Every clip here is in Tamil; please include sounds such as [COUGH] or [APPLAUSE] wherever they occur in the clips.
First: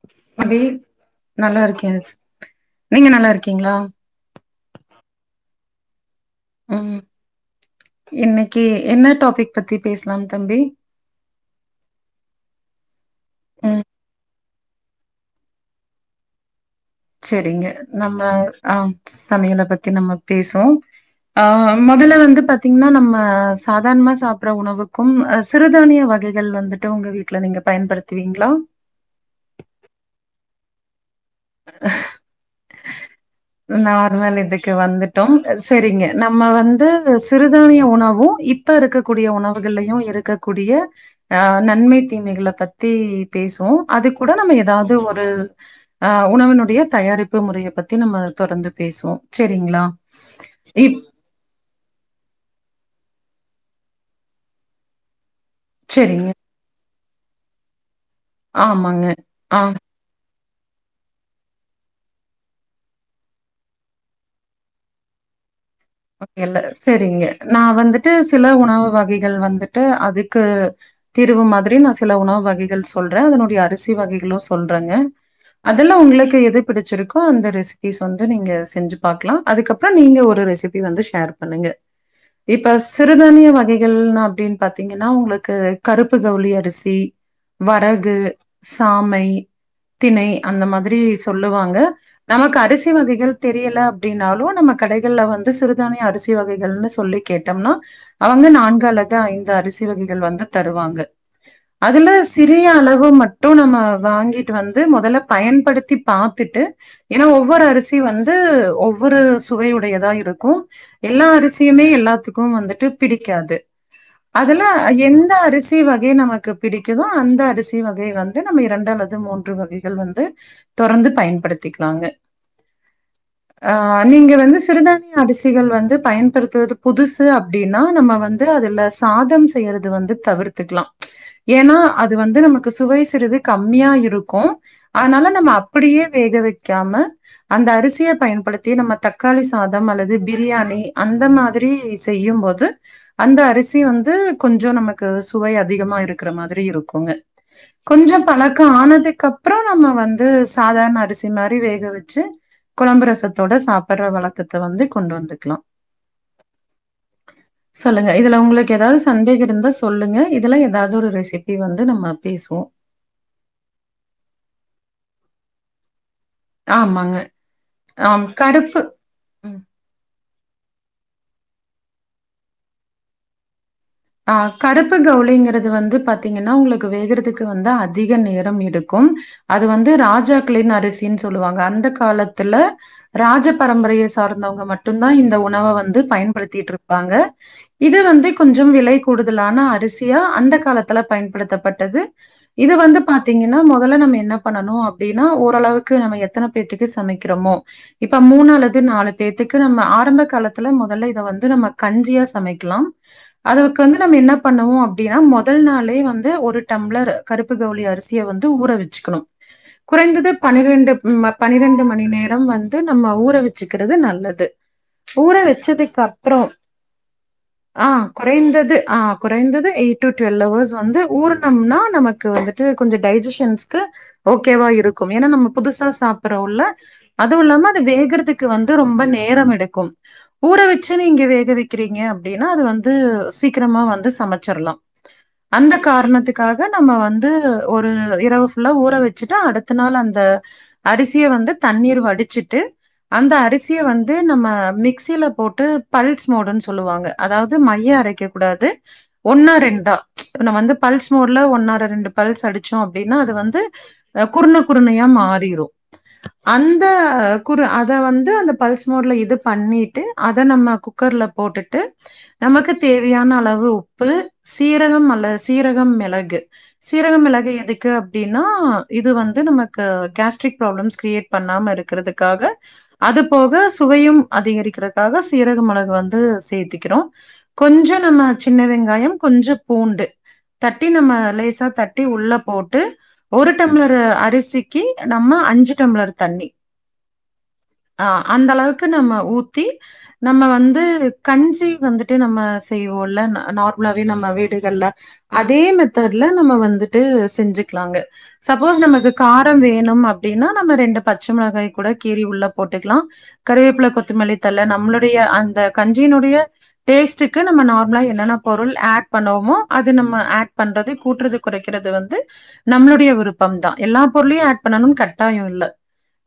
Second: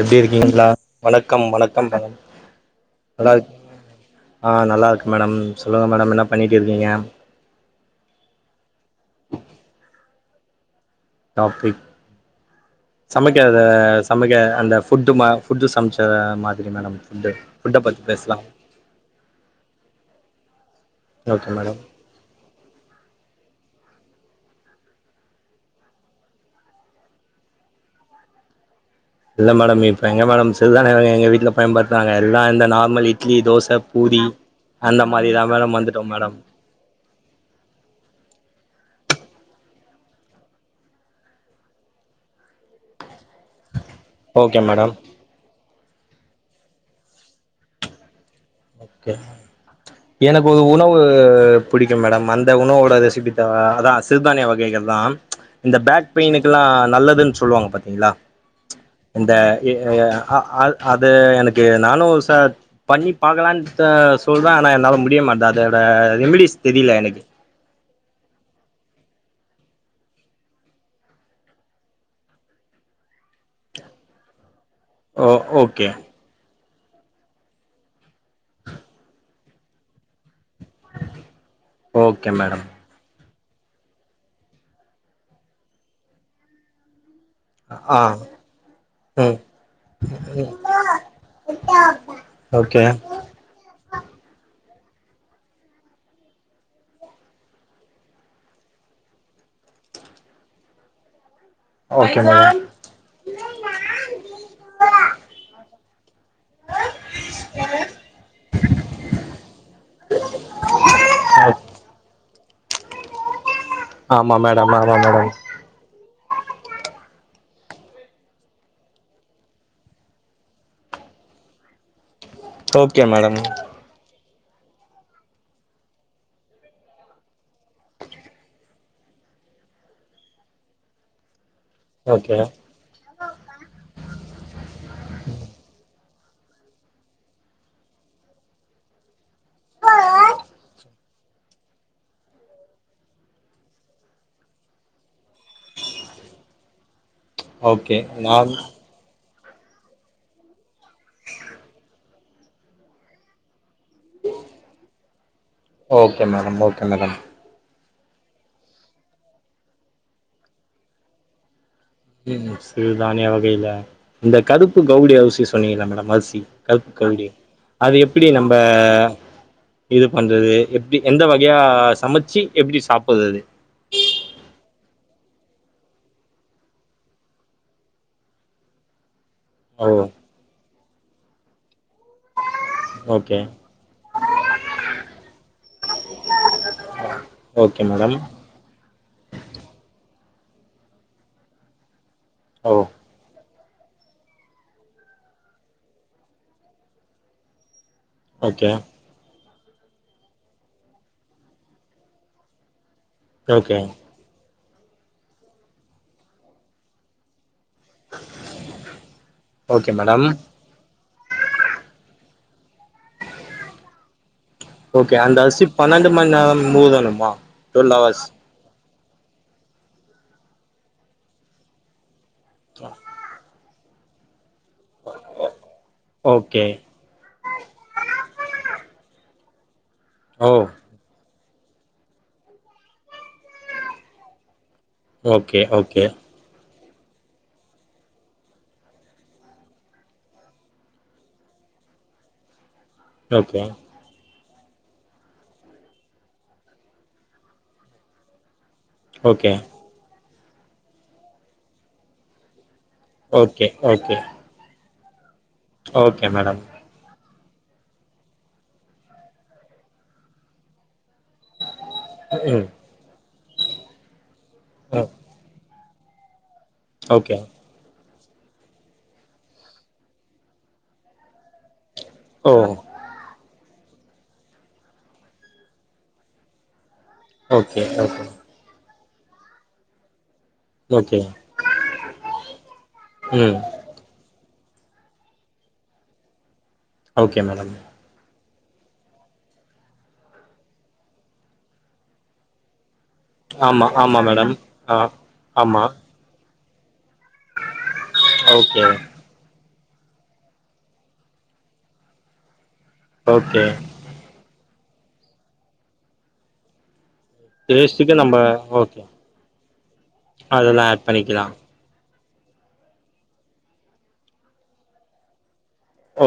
எப்டி தோழி இருக்கீங்களா வணக்கம் நல்லா இருக்கே வணக்கம் பகம் நீங்க நல்லா இருக் இருக்கீங்களா ஆ நல்லாயிருக்கே மேடம் சொல்லுங்க மேடம் என்ன பண்ணிட்டு இருக்கீங்க இன்னைக்கி என்ன டாபிக் பத்தி பேசலாம் தம்பி டாபிக் சமைக்கறத ம் சமைக்க அந்த ஃபுட்டு மா ஃபுட்டு சமைச்ச மாதிரி மேடம் ஃபுட்டு சேரிங்க ஃபுட்ட பத்தி நம்ம பேசலாம் அ சமையல பத்தி நம்ம பேசுவோ அ ஓகே மேடம் முன்னெல்லா வந்து பாத்தீங்கன்னா நம்ம சாதாரணமா சாப்பற உணவுக்கும் சிறுதானிய வகைகள் வந்து ட்டு உங்க வீட்ல நீங்க பயன்படுத்துவீங்ளா இல்ல மேடம் இப்ப எங்க மேடம் சிறுதானிய வகைகள் எங்க வீட்ல பயன்படுத்துறாங்க எல்லா இந்த நார்மல் இ நார்மல் இதுக்கு வந்துட்டோ மாரிதா மேடம் சரிங்க வந்துட்டோ மேடம் நம்ம வந்து சிறுதானிய உணவும் இப்ப இருக்கக்கூடிய உணவுகள்லையு இருக்கக்கூடிய அ நன்மை தீமைகள பத்தி பேசுவோ அது கூட நம்ம ஓகே ஏதாவது மேடம் ஒரு அ உணவினுடைய தயாரிப்பு முறைய பத்தி நம்ம தொடர்ந்து பேசுவோ ஓகே சரிங்ளா இப் கு புடிக்கும் மேடம் அந்த உணவோட ரெசிபி தா அத்தா சிறுதானிய வகைகள் தான் இந்த பேக் சரிங்க. பெயினுக்கெல்லா நல்லதுன்னு சொல்லுவாங்க பாத்தீங்களா ஆமாங்க. இந்த ஆ எ ஏ அ அ அது எனக்கு நானும் ஒரு சார் பண்ணி பாக்கலான்னுடு சொல்றே ஆனா என்னால முடிய மாட்டேங்குது அதோட ரெமிடிஸ் தெரியல எனக்கு நா வந்துட்டு சில உணவு வகைகள் வந்துட்டு அதுக்கு தீர்வு மாதிரி நா சில உணவு வகைகள் சொல்றே அதனுடைய அரிசி வகைகளும் சொல்றங்க ஓ ஓகே அதுல்லா உங்களுக்கு எது பிடிச்சிருக்கோ அந்த ரெசிபிஸ் வந்து நீங்க செஞ்சு பாக்கலா அதுக்கப்புறோ நீங்க ஒரு ரெசி இது வந்து ஷேர் பண்ணுங்க ஓகே மேடம் இப்ப சிறுதானிய வகைகள்னா அப்படின்னு பாத்தீங்கன்னா உங்களுக்கு கருப்பு கவுளி அரிசி ஆ வரகு சாமை ம் திணை அந்த மாதிரி சொல்லுவாங்க நமக்கு ஓகே அரிசி வகைகள் தெரியல அப்படின்னாலு நம்ம கடைகள்ல வந்து சிறுதானிய அரிசி வகைகள்னு சொல்லி கேட்டோம்னா அவங்க நான்கு அல்லது ஐந்து அரிசி வகைகள் வந்து தருவாங்க அதுல ஓகே மேடம் சிறிய அளவு மட் டும் நம்ம வாங்கிட்டு வந்து மொதல்ல பயன்படுத்தி பாத்துட்டு ஏன்னா ஒவ்வொரு அரிசி வந்து ஒவ்வொரு சுவையுடையதா இருக் கு எல்லா அரிசியுமே எல்லாத்துக்கும் வந்துட்டு பிடிக்காது ஆமா அதுல்லா மேடம் ஆமா மேடம் எந்த அரி சி வகை நமக்கு பிடிக்குதோ அந்த அரிசி வகை வந்து நம்ம இரண்டு அல்லது மூன்று வகைகள் வந்து தொடர்ந்து பயன்படுத்திக்கலாங்க ஓகே மேடம் அ நீங்க வந்து சிறுதான் திய அரிசிகள் வந்து பயன்படுத்துவது புதுசு அப்டின்னா நம்ம வந்து அதுல சாதம் செய்யறது வந்து தவிர்க் திக்லா ஏன்னா அது ஓகே வந்து நமக்கு சு சுவை சிறிது கம்மியா இருக்கு அதனால நம்ம அப்டியே வேக வெக்காம அந்த அரிசிய பயன்படுத்தி நம்ம தக்காளி சாத் தம் அல்லது பிரியாணி அந்த மாதிரி செய்யும்போது அந்த அரிசி வந்து கொஞ்சோ நமக் கு சுவை அதிகமா இருக்கற மாதிரி இருக்குங்க ஓகே கொஞ்சோ நான் பழக்க ஆனதுக்குகப் அப்பறோ நம்ம வந்து சாதாரண அரிசி மாரி வேக வெச்சு கொழம்பு ரசத்தோடு சாப்பிட்ற வழக் த்த வந்து கொண்டு வந்துக்லா ஓகே மேடம் ஓகே மேடம் சொல்லுங்க இதுல உங்களுக்கு ஏதாவது சந்தேக இருந்தா சொல்லுங்க இதுலா ஏதாவது ஒரு ரெசிபி வந்து நம்ம ம் பேசுவோ சிறுதானிய வகையில இந்த கருப்பு கவுளி அரிசி சொன்னீங்கள மேடம் அரிசி கருப்பு ஆமாங்க கவுளி அது ஆம் எப்டி நம்ப கருப்பு இது பண்றது எப்டி எந்த வகயா சமச்சு எப்டி சாப்பட்றது ஆ கருப்பு கவுளிங்கிறது வந்து பாத்தீங்கன்னா உங்களுக்கு வேகறதுக்கு வந்து அதிக நேரம் எடுக்கும் அது ஓ வந்து ராஜாக்களின் அரிசின் சொல்லுவாங்க அந்த காலத்துல ஓகே ராஜ பரம்பரைய சார்ந்தவங்க மட்டுந்தா இந்த உணவ வந்து பயன்படுத்திட்ருப்பாங்க ஓகே இது மேடம் வந்து கொஞ்ச ஞ்சும் விலை கூடுதலான அரிசியா அந்த காலத்துல பயன்படுத்தப்பட்டது ஓ இது வந்து பாத்தீங்கன்னா முதல நம்ம என்ன பண்ணணு அப்டினா ஓரளவுக்கு நம்ம எத்தன பேத்துக்கு சமைக்கிறமோ இப்ப மூணு ஓகே அல்லது நாலு பேத்துக்கு நம்ம ஆரம்ப காலத்துல முதல்ல இத வந்து நம்ம கஞ்சியா சமைக்கலாம் ஓகே அதுக்கு வந்து நம்ம என்ன பண்ணுவோ அப்டியா முதல் நாளே வந்து ஒரு டம்ளர் கருப்பு கவுளி அரிஸ் சிய வந்து ஊற வெச்சுக்கணு ஓகே மேடம் குறைந்தது பனிரெண்டு ம்ம பனிரெண்டு மணி நேரம் வந்து நம்ம ஊற வெச்சுக்கிறது நல்லது ஓகே ஊற அந்த அரிசி வச்சதுக்கு பன்னெண்டு மண் அப்புறம் நேரோ மூதணுமா ஆ டுவெல் ஹவர்ஸ் குறைந்தது ஆ குறைந்தது எயிட் டு டுவெல் ஹவர்ஸ் வந்து ஊறணும்னா நமக் கு வந்துட்டு கொஞ்சோ டைஜஷன்ஸ்கு ஓகேவா இருக்கும் ஏனா நம்ம புதுசா சாப்பட்றோள்ள ஓகே அதுவு இல்லாம அது வேகறதுக்கு வந்து ரொம்ப நேரம் எடுக்கும் ஓ ஊற வெச் ச்சு நீங்க வேகவெக்கிறீங்க அப்டினா அது வந்து சீக்கரமா வந்து சமச்சறலா ஓகே அந்த ஓகே காரணத்துக் க்காக நம்ம வந்து ஒரு இரவு ஃபுல்லா ஊற வெச்சுட்டு அடுத்த நாள் அந்த அரிசிய வந்து தண்ணீர் வடிச்சிட்டு அந்த ஓகே அரிசிய வந்து நம்ம மிக்சில போட்டு பல்ஸ் மோடுன் சொல்லுவாங்க அதாவ் து மையா அரைக்க கூடாது ஓகே ஒன்னா ரெண்டா ச் இப்ப நம்ம வந்து பல்ஸ் மோட்ல ஒன்னார ரெண்டு பல்ஸ் அடிச்சோ அப்டின்னா அது வந்து ஓகே ஓகே குருண குருணையா மாறிரு ஓகே மேடம் அந்த குரு அத வந்து அந்த பல்ஸ் மோட்ல இது பண்ணிட்டு அத நம்ம குக்கர்ல போட்டுட்டு ம் நமக்கு தேவையான அளவு உப்பு ஓ சீரகம் அல்லது சீரகம் மெளகு சீரகம் ஓகே மெளகு எதுக்கு அப் அப்டின்னா இது வந்து நமக்கு கேஸ்ட்ரிக் ப்ராப்ளம்ஸ் கிரியேட் பண்ணாம இருக்கிறதுக்காக ஓ அது போக சுவையும் அதிகரிக்கறதுக்காக சீரக மெளகு வந்து சேத்திக்கிடோ ஓகே கொஞ்சோ ஓகே நம்ம சின்ன வெங்காயம் கொஞ்ச பூண்டு தட்டி நம்ம ஓகே லேசா தட்டி உள்ள போட்டு ஒரு ம் டம்ளர் அரிசிக் கி நம்ம அஞ்சு டம்ளர் தண்ணி ஓகே மேடம் ஆ அந்த அளவுக்கு நம்ம ஊத்தி நம்ம வந்து கஞ்சி வந்துட் ட்டு நம்ம செய்வோல்ல ந ஆமா நார்மலாவே ஆமா நம்ம மேடம் வீடுகள்ல ஆ அதே ஆமா மெத்தட் ல்ல நம்ம வந்துட்டு செஞ்சுக்லாங்க சப்போஸ் ஓகே நமக்கு காரம் வேணும் அப்டின்னா நம்ம ரெண்டு பச்சை மிளகாய் கூட கீறி உள்ள போட்டுக்கலா ஓகே கருவேப்பில கொத் த்த மல்லித்தல நம்மளுடைய அந்த கஞ்சியினுடைய டேஸ்ட்டுக் க்கு நம்ம நார்மலா டேஸ்ட்டுக்கு என்னென்ன நம்ம பொருள் ஓகே ஆட் பண்ணுவமோ அது நம்ம ஆட் அதெல்லா பண்றது ஆட் கூட்றது பண்ணிக்கலா கொறைக்கி கிறது வந்து நம்மளுடைய விருப்பம் தா எல்லா பொருளையு ஆட் பண்ணணும் கட்டாயோ இல்ல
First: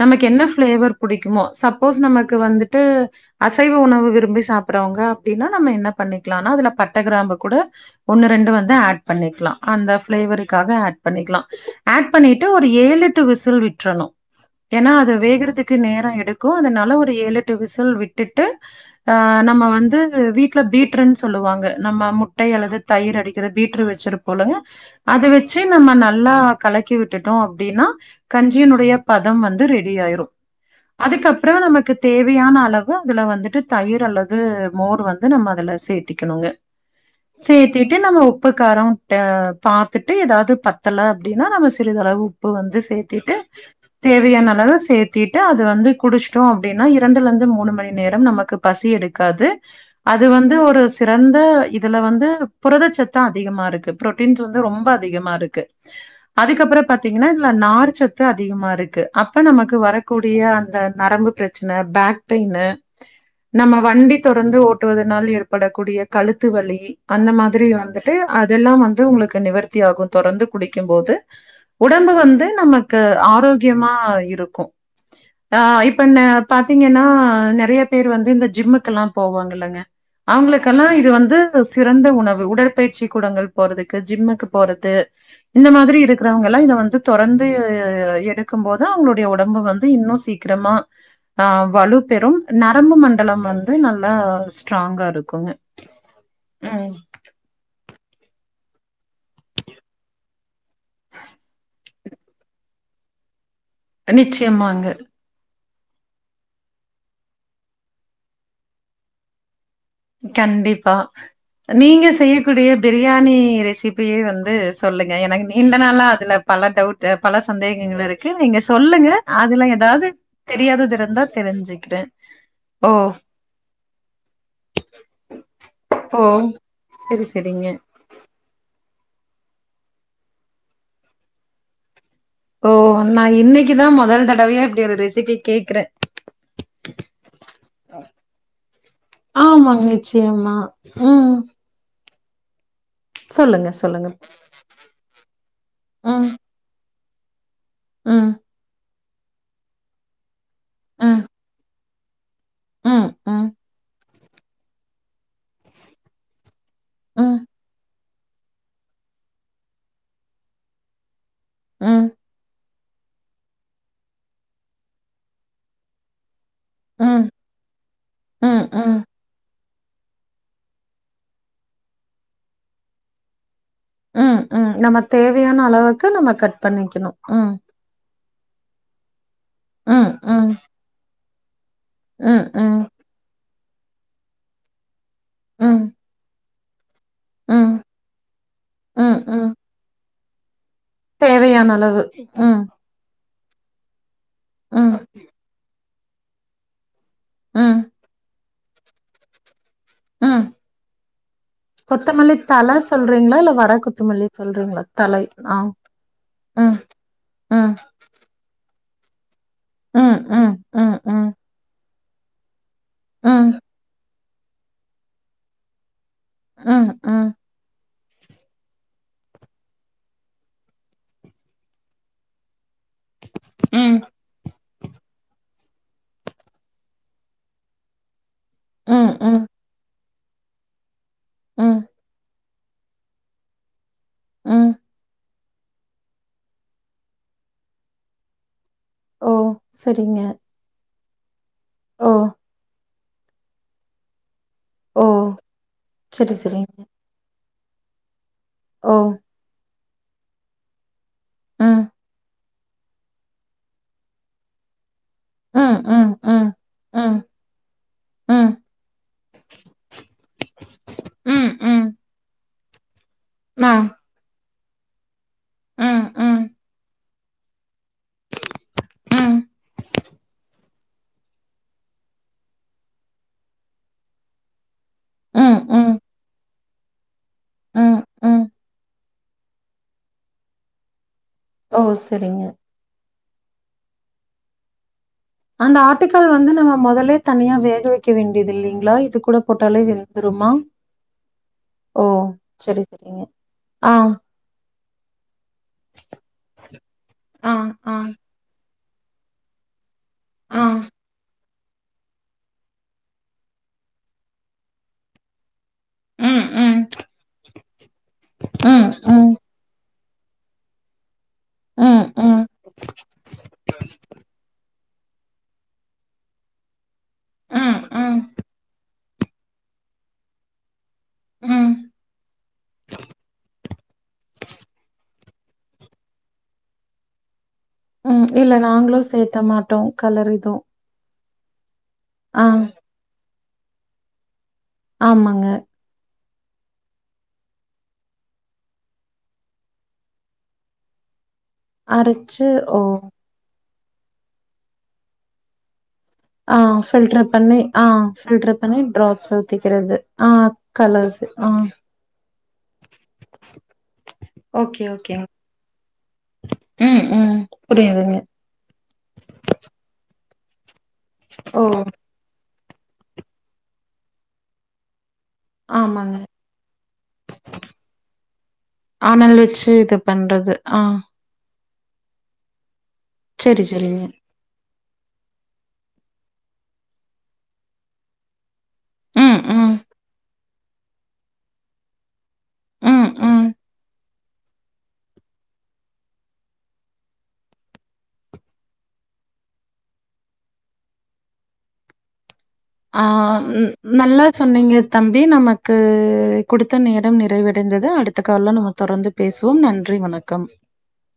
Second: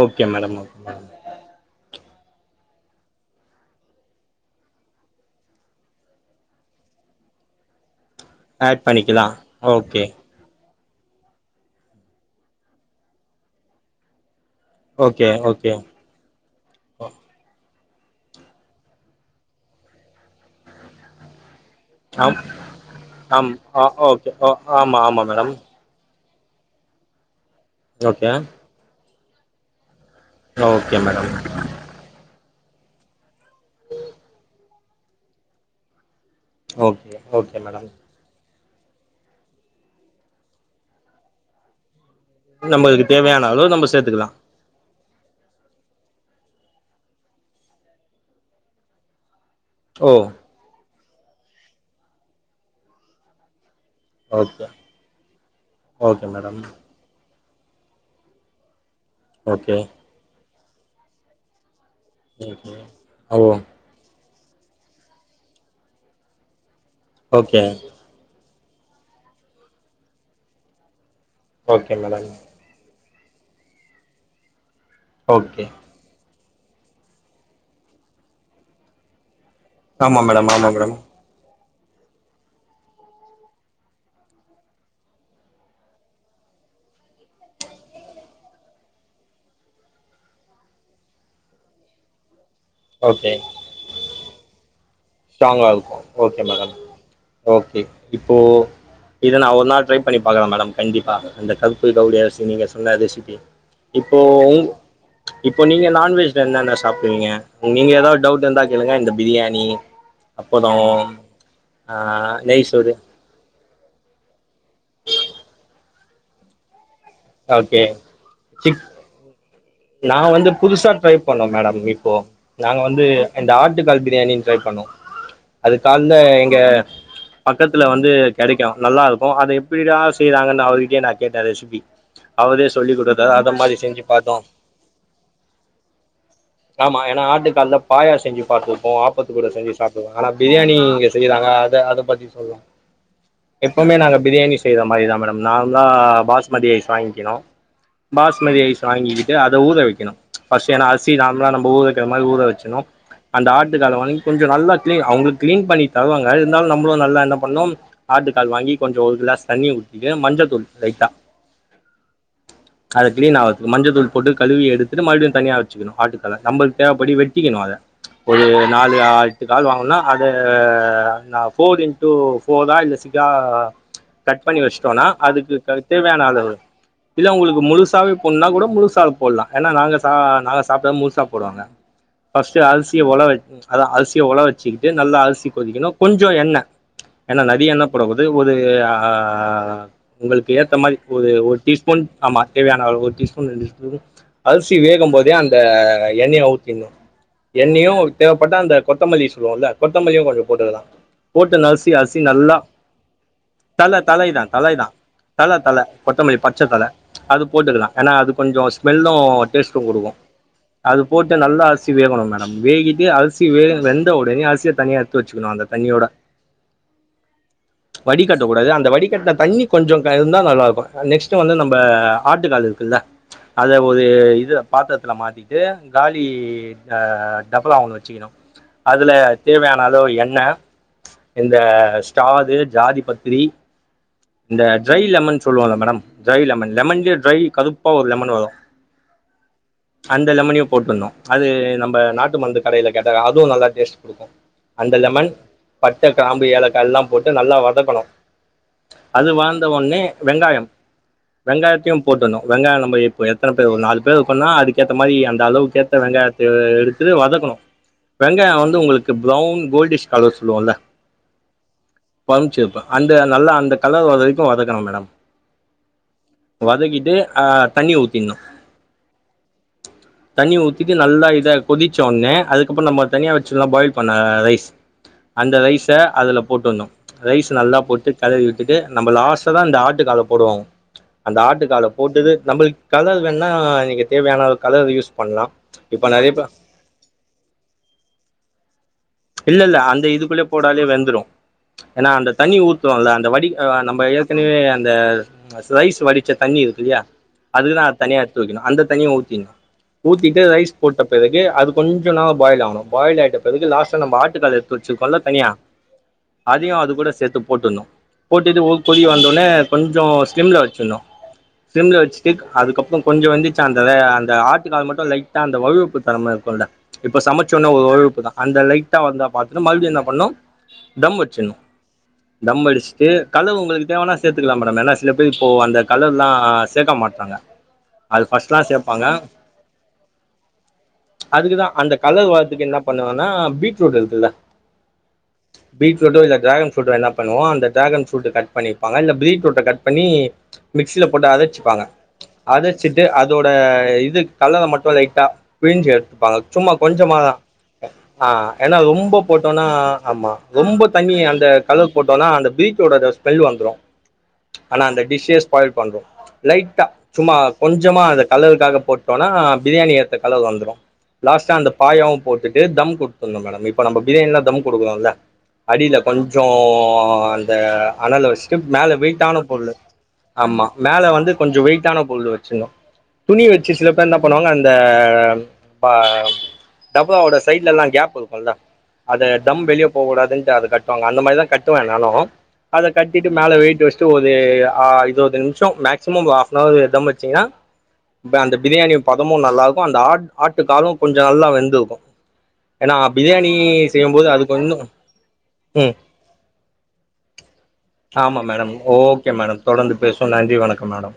நமக்கு ஓகே என்ன மேடம் ஓகே ப்ளேவர் மேடம் புடிக்குமோ சப் சப்போஸ் நமக்கு வந்துட்டு அசைவ உணவு விரும்பி சாப்புறவுங்க அப்டின்னா நம்ம என்ன பண்ணிக்லான்னா அதுல பட்ட கிராம்பு கூட ஒன்னு ரெண்டு வந்து ஆட் பண்ணிக்கலா அந்த ஃப்ளேவருக்காக ஆட் பண்ணிக்லா ஆட் பண்ணிட்டு ஒரு ஏழு எட்டு விசில் விட்றணு ஏனா அது ஓகே ஓகே வேகறதுக்கு நேரோ எடுக் க்கு அதுனால ஒரு ஏழு எட்டு விசில் விட்டுட்டு ஆ நம்ம வந்து க்கு வீட்ல பீட்ருன்னு சொல்லுவாங்க நம்ம ஆம் முட்ட அல்லது தயிர் அடிக்கிற ஆம் ஆ பீட்ரு ஓகே ஓ வச்சுருப்போலங்க ஆமா ஆமா அத மேடம் வச்சு நம்ம நல்லா கலக்கி விட்டுட்டோ அப்டினா ஓகே கஞ்சியினுடைய பதம் வந்து ரெடி ஆயிரும் ஓகே அதுக்கு மேடம் அப்றோ நமக்கு தேவையான அளவு அதுல வந்துட்டு தயிர் அல்லது மோர் வந்து நம்ம அதுல சேத்திக்கணுங்க ஓகே ஓகே மேடம் சேத்திட்டு நம்மோ உப் உப்புக் காரோ டா பாத்துட்டு எதாவது பத்தல அப்டின்னா நம்ம சிறிதளவு உப்பு வந்து நம்மளுக்கு சேத்திட்டு தேவையான அளவு நம்ம சேத்துக்கலா தேவையான அளவு சேத் தீட்டு அது வந்து குடுஸ்டோ அப்டின்னா இரண்டுலருந்து மூணு மணி நேரம் நமக்கு பசி எடுக்காது ஓ அது வந்து ஒரு சிறந்த இதுல வந்து புரதச்சத்து அதிகமா இருக்கு புரோட்டீன்ஸ் வந்து ஓகே ரொம்ப அதிகமா இருக்கு ஓகே மேடம் அதுக்கப்பறோ பாத்தீங்கன்னா இதுல நார்ச்சத்து அதிகமா இருக்கு அப்ப நமக்கு ஓகே வரக் கூடிய அந்த நரம்பு ப்ரச்சன ஃபேக் பெயினு ஓகே ஓ நம்ம வண்டிக் தொடந்து ஓட்டுவதனால் ஏற்படக்கூடிய கழுத்து வலி அந்த மாதிரி ஓகே வந்து த்து அதெல்லாம் வந்து உங்குளுக்கு நிவர்த்தி ஆகு தொடர்ந்து குடிக்கும் போது ஓகே உடம்பு மேடம் வந்து நம்ம க்கு ஆரோக்கியமா இருக்கு அ ஓகே இப் இப்பன்ன பாத்தீங்கன்னா நெறையா பேர் வந்து இந்த ஜிம்முக்கெல்லா போவாங்கல்லங்க ஆமா மேடம் ஆமா அவுங்களுக்கெல்லா மேடம் இது வந்து சிறந்த உணவு உடற்பயிற்சி கூடங்கள் போறதுக்கு ஜிம்முக்கு போறது இந்த மாதிரி இருக்குறவுங்கெல்லா இத வந்து தொறந்து அ எடுக்கும் போது அவுங்களுடைய ஒடம்பு வந்து இன்னு சீக் கிரமா அ வலு பெறும் நரம்பு ஓகே மண்டலம் வந்து நல்லா ஸ்ட்ராங்கா இருக் ஸ்ட்ராங்கா இருக்கு ஓகே மேடம் ஓகே இப்போ இத நா ஒரு நாள் ட்ரை பண்ணி பாக்கறே மேடம் கண்டிப்பா அந்த கருப்பு கவுனி அரிசி நீங்க சொன்ன ரெசிபி இப்போ உங் நிச்சயமாங்க. இப்போ நீங்க நான்வெஜ்ல என்னென்ன சாப்புடுவீங்க நீங்க எதாது டவுட் இருந்த கேளுங்க இந்த பிரியாணி அப்பறோ கண்டிப்பா ஆ நீங்க செய்யகூடிய நெய்சோறு பிரியாணி ரெசிப் பியே வந்து சொல்லுங்க எனக்கு நீண்ட நாளா அதுல பல டவுட் ட்டு பல ஓகே சந்தேகங்கள் இருக்கு நீங்க சொல்லுங்க அதுல எந் நாங்க வந்து புதுசா ட்ரை பண்ணோ மேடம் இப்போ நாங்க ஓ! வந்து இந்த ஆட்டு கால் ப்ரியாணின் டிரை பண்ணோ அது கால்ல ஓ! எங்க சரி, சரிங்க. பக்கத்துல வந்து கெடைக்கு நல்லா இருக்கு அத எப்டிடா செய்றாங்கன்னு அவுருகிட்டயே நா கேட்டே ரெசிபி அவரே ஓ சொல்லி நா குடுத்தாரு அத மாரி இன்னைக்குதா செஞ்சு மொதல் பாத்தோ தடவயா இப்டி ஒரு ரெசிபி கேக்குறே ஆமா ஏன்ன ஆட்டுக்கால்ல பாயா செஞ்சு பாத்துருப்போ ஆப்பத்து கூட செஞ்சு ஆமாங்க, சாப்ட்ருக்கோ ஆனா நிச்சயமா. ப்ரியாணி இங்க ம். செய்யறாங்க அத பத்தி சொல்லா சொல்லுங்க, எப்பவுமே சொல்லுங்க. நாங்க ப்ரியாணி செய்ர மாரி தா மேடம் நார்ம்லா ம், பாஸ் மதி ஐஸ் வாங்கிக்கிணு ம், பாஸ்மதியைஸ் வாங்கிக்கிட்டு அத ஊற வக்கிணு ஃபர்ஸ்ட் ஏன்னா அர்சி ம், நார்மலா நம்ம ஊறவக்கிற மாரி ஊற வச்சணு ம், அந்த ம், ஆட்டுக்கல வாங்கி கொஞ்சோ நல்லா கிளீன் அவ்ங்க கிளீன் பண்ணி தருவாங்க இருந்தாலு நம்புளு நல்லா என்ன ம், பண்ணு ஆட்டு கால் வாங்கி கொஞ்சோ ஒரு கிளாஸ் தண்ணிய [INAUDIBLE] மஞ்சத்தூள் லைட்டா ம் அது கிளீன் ஆவ்றத்துக்கு மஞ்ச தூள் போட்டு கழுவி எடுத்துட்டு மறுபடியு தனியா வச்சக்கணு ஆட்டுக் கால நம்பளுக்கு தேவப்படி ம், வெட்டிக்கணு அத ஒரு ம், நாலு ஆட்டு கால் வாங்கனும்னா அத அ நா ஃபோர் இன்டூ ஃபோரா இல்ல சிக்கா அ ம், கட் பண்ணி ம். நம்ம வஸ்ட்டோனா அதுக்கு தேவையான அளவுக்கு தேவையான நம்ம அளவு கட் பண்ணிக்கணும். இல்ல ம், உங்களுக்கு முழுசாவே புன்னா கூட முழுசா போட்லா ஏன்னா நாங்க சா ம், ம், நாங்க சாப்ட்ட முழுசா போடுவாங்க ம், ஃபர்ஸ்ட்ட் ம். அரிசிய ஓல வ அத அரிசிய ஓல வச்சுக்கிட்டு நல்லா அரிசி ம், கொதிக்கணு கொஞ்சோ எண்ணெ ஏன்னா ம், நறிய எண்ண போடகுது ஒரு அ ம், ம். உங்களுக்கு ஏத்த மாரி ஒரு ஒரு தேவையான அளவு. டீஸ்பூன் ஆமா ம், தேவையான அளவு ஒரு டீஸ்பூன் ரெண்டு டீஸ்பூ அரிசி ம், வேகு போதே அந்த எண்ணெய ஊத்திர்னு ம், எண்ணெயு [INAUDIBLE] தேவ பட்ட அந்த கொத்தமல்லி சொல்லுவோம்ல்ல கொத்தமல்லியு கொஞ்சோ ம். போட்டுக்கலா போட்டு நசி அரிசி கொத்தமல்லி நல்லா தல சொல்றீங்களா? இல்ல வர தல கொத்தமல்லி தலைதா சொல்றீங்களா? தலைதா தலை. ஆ. தல தல கொத்தமல்லி பச்ச ம், தல அது ம், போட்டுக்கலா ஏன்னா அது கொஞ்சோ ஸ்மெல்லு டேஸ்ட்டு கொடுக்கு ம், ம், ம், அது ம், போட்டு நல்லா அரிசி வேகோனு மேடம் வேகிட்டு அரிசி ம், வே வெந்த ஒடனே அரிசிய தனியா எடுத்து வச்சுக்கணு அந்த தண்ணியோட ம் ம் வடிகட்டக்கூடாது அந்த வடிகட்டின தண்ணி கொஞ்சோ க இருந்தா நல்லாயிருக்கு நெக்ஸ்ட்டு வந்து நம்ம ஆட்டுக்கால் இருக்குல்ல அத ஒரு ம், இது பாத்தரத்துல மாத்திட்டு காலி ஆ டபலா [INAUDIBLE] ஒன்னு வச்சுக்கணு ம், அதுல ம், தேவையான அளவு எண்ண இந்த ம், ஸ்டாது ஜாதி பத்திரி இந்த ம். ட்ரை லெமன் சொல்லுவால்ல மேடம் டிரை லெமன் லெமன்லயே ட்ரை கருப்பா ஒரு லெமன் வரு ஓ! சரிங்க. அந்த லெமனியு போட்டுர்னு அது நம்ம ஓ! நாட்டு மருந்து கடையில கேட்ட அதுவு நல்லா டேஸ்ட் குடுக்கு அந்த ஓ! லெமன் பட்ட சரி, கிராம்பு சரிங்க. ஏலக்கா எல்லா போட்டு நல்லா வதக்கணு ஓ அது வாழ்ந்த ஒன்னே வெங்காய ம், வெங்காயத்தையு போட்டுணு வெங்காய நம்ம இப்ப எத்தன பேர் ஒரு நாலு பேரு இருக்கனா அதுக்கேத்த மாரி அந்த ம், அளவுக்கேத்த ம், வெங்காயத்த ம், எடுத் து ம், வதக்கணு வெங்காய ம், வந்து உங்களுக்கு ப்ரொவுன் கோல்டிஷ் கலர் சொல்லுவோல்ல ம் ம் கம்ச்சிருப்பா அந்த நல்லா ஆ. அந்த கலர் வரவரைக் கு வதக்கணு மேடம் ம், ம், வதக்கிட்டு ஆ தண்ணி ஊத்திணு ம் தண்ணி ஊத்திட்டு நல்லா இத கொதிச்ச ஒன்னே அதுக்கப்றோ நம்ம தனியா வச்சலா பாயில் பண்ண ரைஸ் ம், அந்த ரைஸ்ஸ ம், அதுல போட்டுட்னு ரைஸ் நல்லா ம், போட்டு கெளறி ம். விட்டுட்டு நம்ம லாஸ்ட்டா தா இந்த ஆட்டுக்கால போடுவோம் அந்த ஓ! ஆட்டுக்கால போட்டுது சரிங்க. நம்மளுக்கு கலர் வேணுணா நீங்க தேவையான அளவுக்கு கலர் யூஸ் பண்லாம் அந்த இப்ப நெறைய ஆட்டுக்கால் வந்து பேர் நம்ம மொதலே தனியா வேக வைக்க வேண்டியது இல்லைங்ளா இதுக்கு இல்லல்ல அந்த இதுக்குள்ளயே போடாலே வெந்துரும் ஓ! ஏன்னா அந்த தண்ணி சரி, ஊத்துவோல்ல சரிங்க. அந்த வடி அ ஆ, நம்ப ஏற்கனவே அந்த ஸ்லைஸ் வடி டுச்ச தண்ணி இருக்கு இல்லையா ஆ, அதுக்குதா ஆ, தனியா எடுத்து வக்கணு அந்த தண்ணிய ஊத்திர்னு ஊத்திட்டு ஆ. ரைஸ் போட்ட பிறகு அதுக்கு கொஞ்சோனா பாயில் ஆவனு பாயில் ஆயிட்ட பிறகு லாஸ்டா நம்ம ஆட்டுக்கால் எடுத்து வச்சுருகோல்ல தனியா ம், அதயு ம், அது கூட சேத்து போட்டுர்னு போட்டுட்டு ஒரு ம், கொதி ம், வந்தோன்னே கொஞ் சோ ஸ்சிம்ல வச்சுர்ணு ம், சிம்ல ம், வச்சுட்டு ம், அதுக்கப்பறோ கொஞ்சோ வெந்துச்சா அந்த வே அந்த ஆட்டுக்கால் மட்டு லைட் ட்டா அந்த வழுவழுப்பு தன்ம இருக்குல்ல இப்ப சமச்சோன்ன ஒரு வழுவழுப்பு ம், தா அந்த லைட் டா வந்தா மாத்ரும் மறுபடியு என்ன பண்ணும் தம் வச்சுர்னும் ம், தம் அடுச்சுட்டு கலரு உங்களுக்கு தேவனா சேத்துக்கலா மேடம் ஏனா சில து இப்போ அந்த கலர்ல்லா சேக்க மாட்டாங்க ம் இல்ல நாங்களு சேத்த மாட்டோ கலர் இதுவு அதுக்குதா அந்த கலர் வர்றதுக்கு என்ன பண்ணுவேன்னா பீட்ரூட் இருக்குல்ல ஆமாங்க பீட்ரூட்டு இல்ல டிராகன் ஃப்ரூட்டோ என்ன பண்ணுவோ அந்த டிராகன் ஃப்ரூட்ட கட் பண்ணிப்பாங்க இல்ல பீட்ரூட்ட கட் பண்ணி மிக்சியில போட்டு அதச்சுப்பாங்க அரைச்சு ஓ! அதச்சிட்டு அத அதோட இது கலர மட்டு லைட்டா பிளிஞ்சு எடுத்துப்பாங்க ஆ சும்மா ஃபில்டர் கொஞ்சமாதா பண்ணி ஆ ஃபில்டர் ஏன்னா பண்ணி ரொம்ப ட்ராப்ஸ் போட்டோன்னா ஊத்திக்கிறது. ஆ ஆமா ரொம்ப தண்ணி கலர்ஸ். அந்த ஆ. கல லர் போட்டோன்னா அந்த பீட்ரூட் அது அந்த ஸ்மெல் வந்துரு ஓகே, ஆனா அந்த ஓகேங்க. டிஷ்சே ஸ்பாயில் பண்று லைட்டா ம், ம். சும்மா கொஞ்சமா புரியுதுங்க. அந்த கலருக்காக போட்டு டோனா பிரியாணி ஏத்த கலர் வந்துரும் லாஸ்டா ஓ! அந்த பாயாவு போட்டுட்டு தம் குட் க்கனும் மேடம் இப்ப நம்ம பிரியாணில்லா தம் குடுக்கறோல்ல அடியில ஆமாங்க. கொஞ்சோ அந்த அணல் வச்சுட்டு மேல அனல் வெயிட்டான வச்சு பொருளு இது பண்றது. ஆமா ஆ மேல வந்து கொஞ்சோ வெயிட்டான பொருளு வச்சிர்னு துணி சரி, வெச்சு சில சரிங்க. பேர் இன்னா பண்ணுவாங்க அந்த பா டப்பாவோட சைட்ல எல்லா கேப் இருக்குல்ல அத ம், தம் ம், வெளிய போக கூடாதுன்ட்டு அது கட்டுவாங்க அந்த மாரிதா கட்டுவே நானு அத ம், கட்டிட்டு ம். மேல வெயிட் வச்ட்டு ஒரு ஆ இருவது நிம்ஷோ மேக்சிமம் ஒரு ஆஃப்பனவரு தம் வச்சிங்னா இப்ப அந்த பிரியாணி பதமு நல்லா இருக்கு அந்த ஆட் ஆட்டுக்காலு கொஞ்ச நல்லா வெந்துருக்கும் ஆ நல்லா செய்யும்போது அதுக்கு சொன்னீங்க இன்னும் தம்பி நமக்கு ம் குடுத்த நேரம் நிறைவடைந்தது அடுத் அடுத்த ஆமாம் கால்ல மேடம் நம்ம தொடர்ந்து ஓகே பேசுவோம் மேடம் தொடர்ந்து நன்றி பேசுவோம் வணக்கம் நன்றி வணக்கம் மேடம்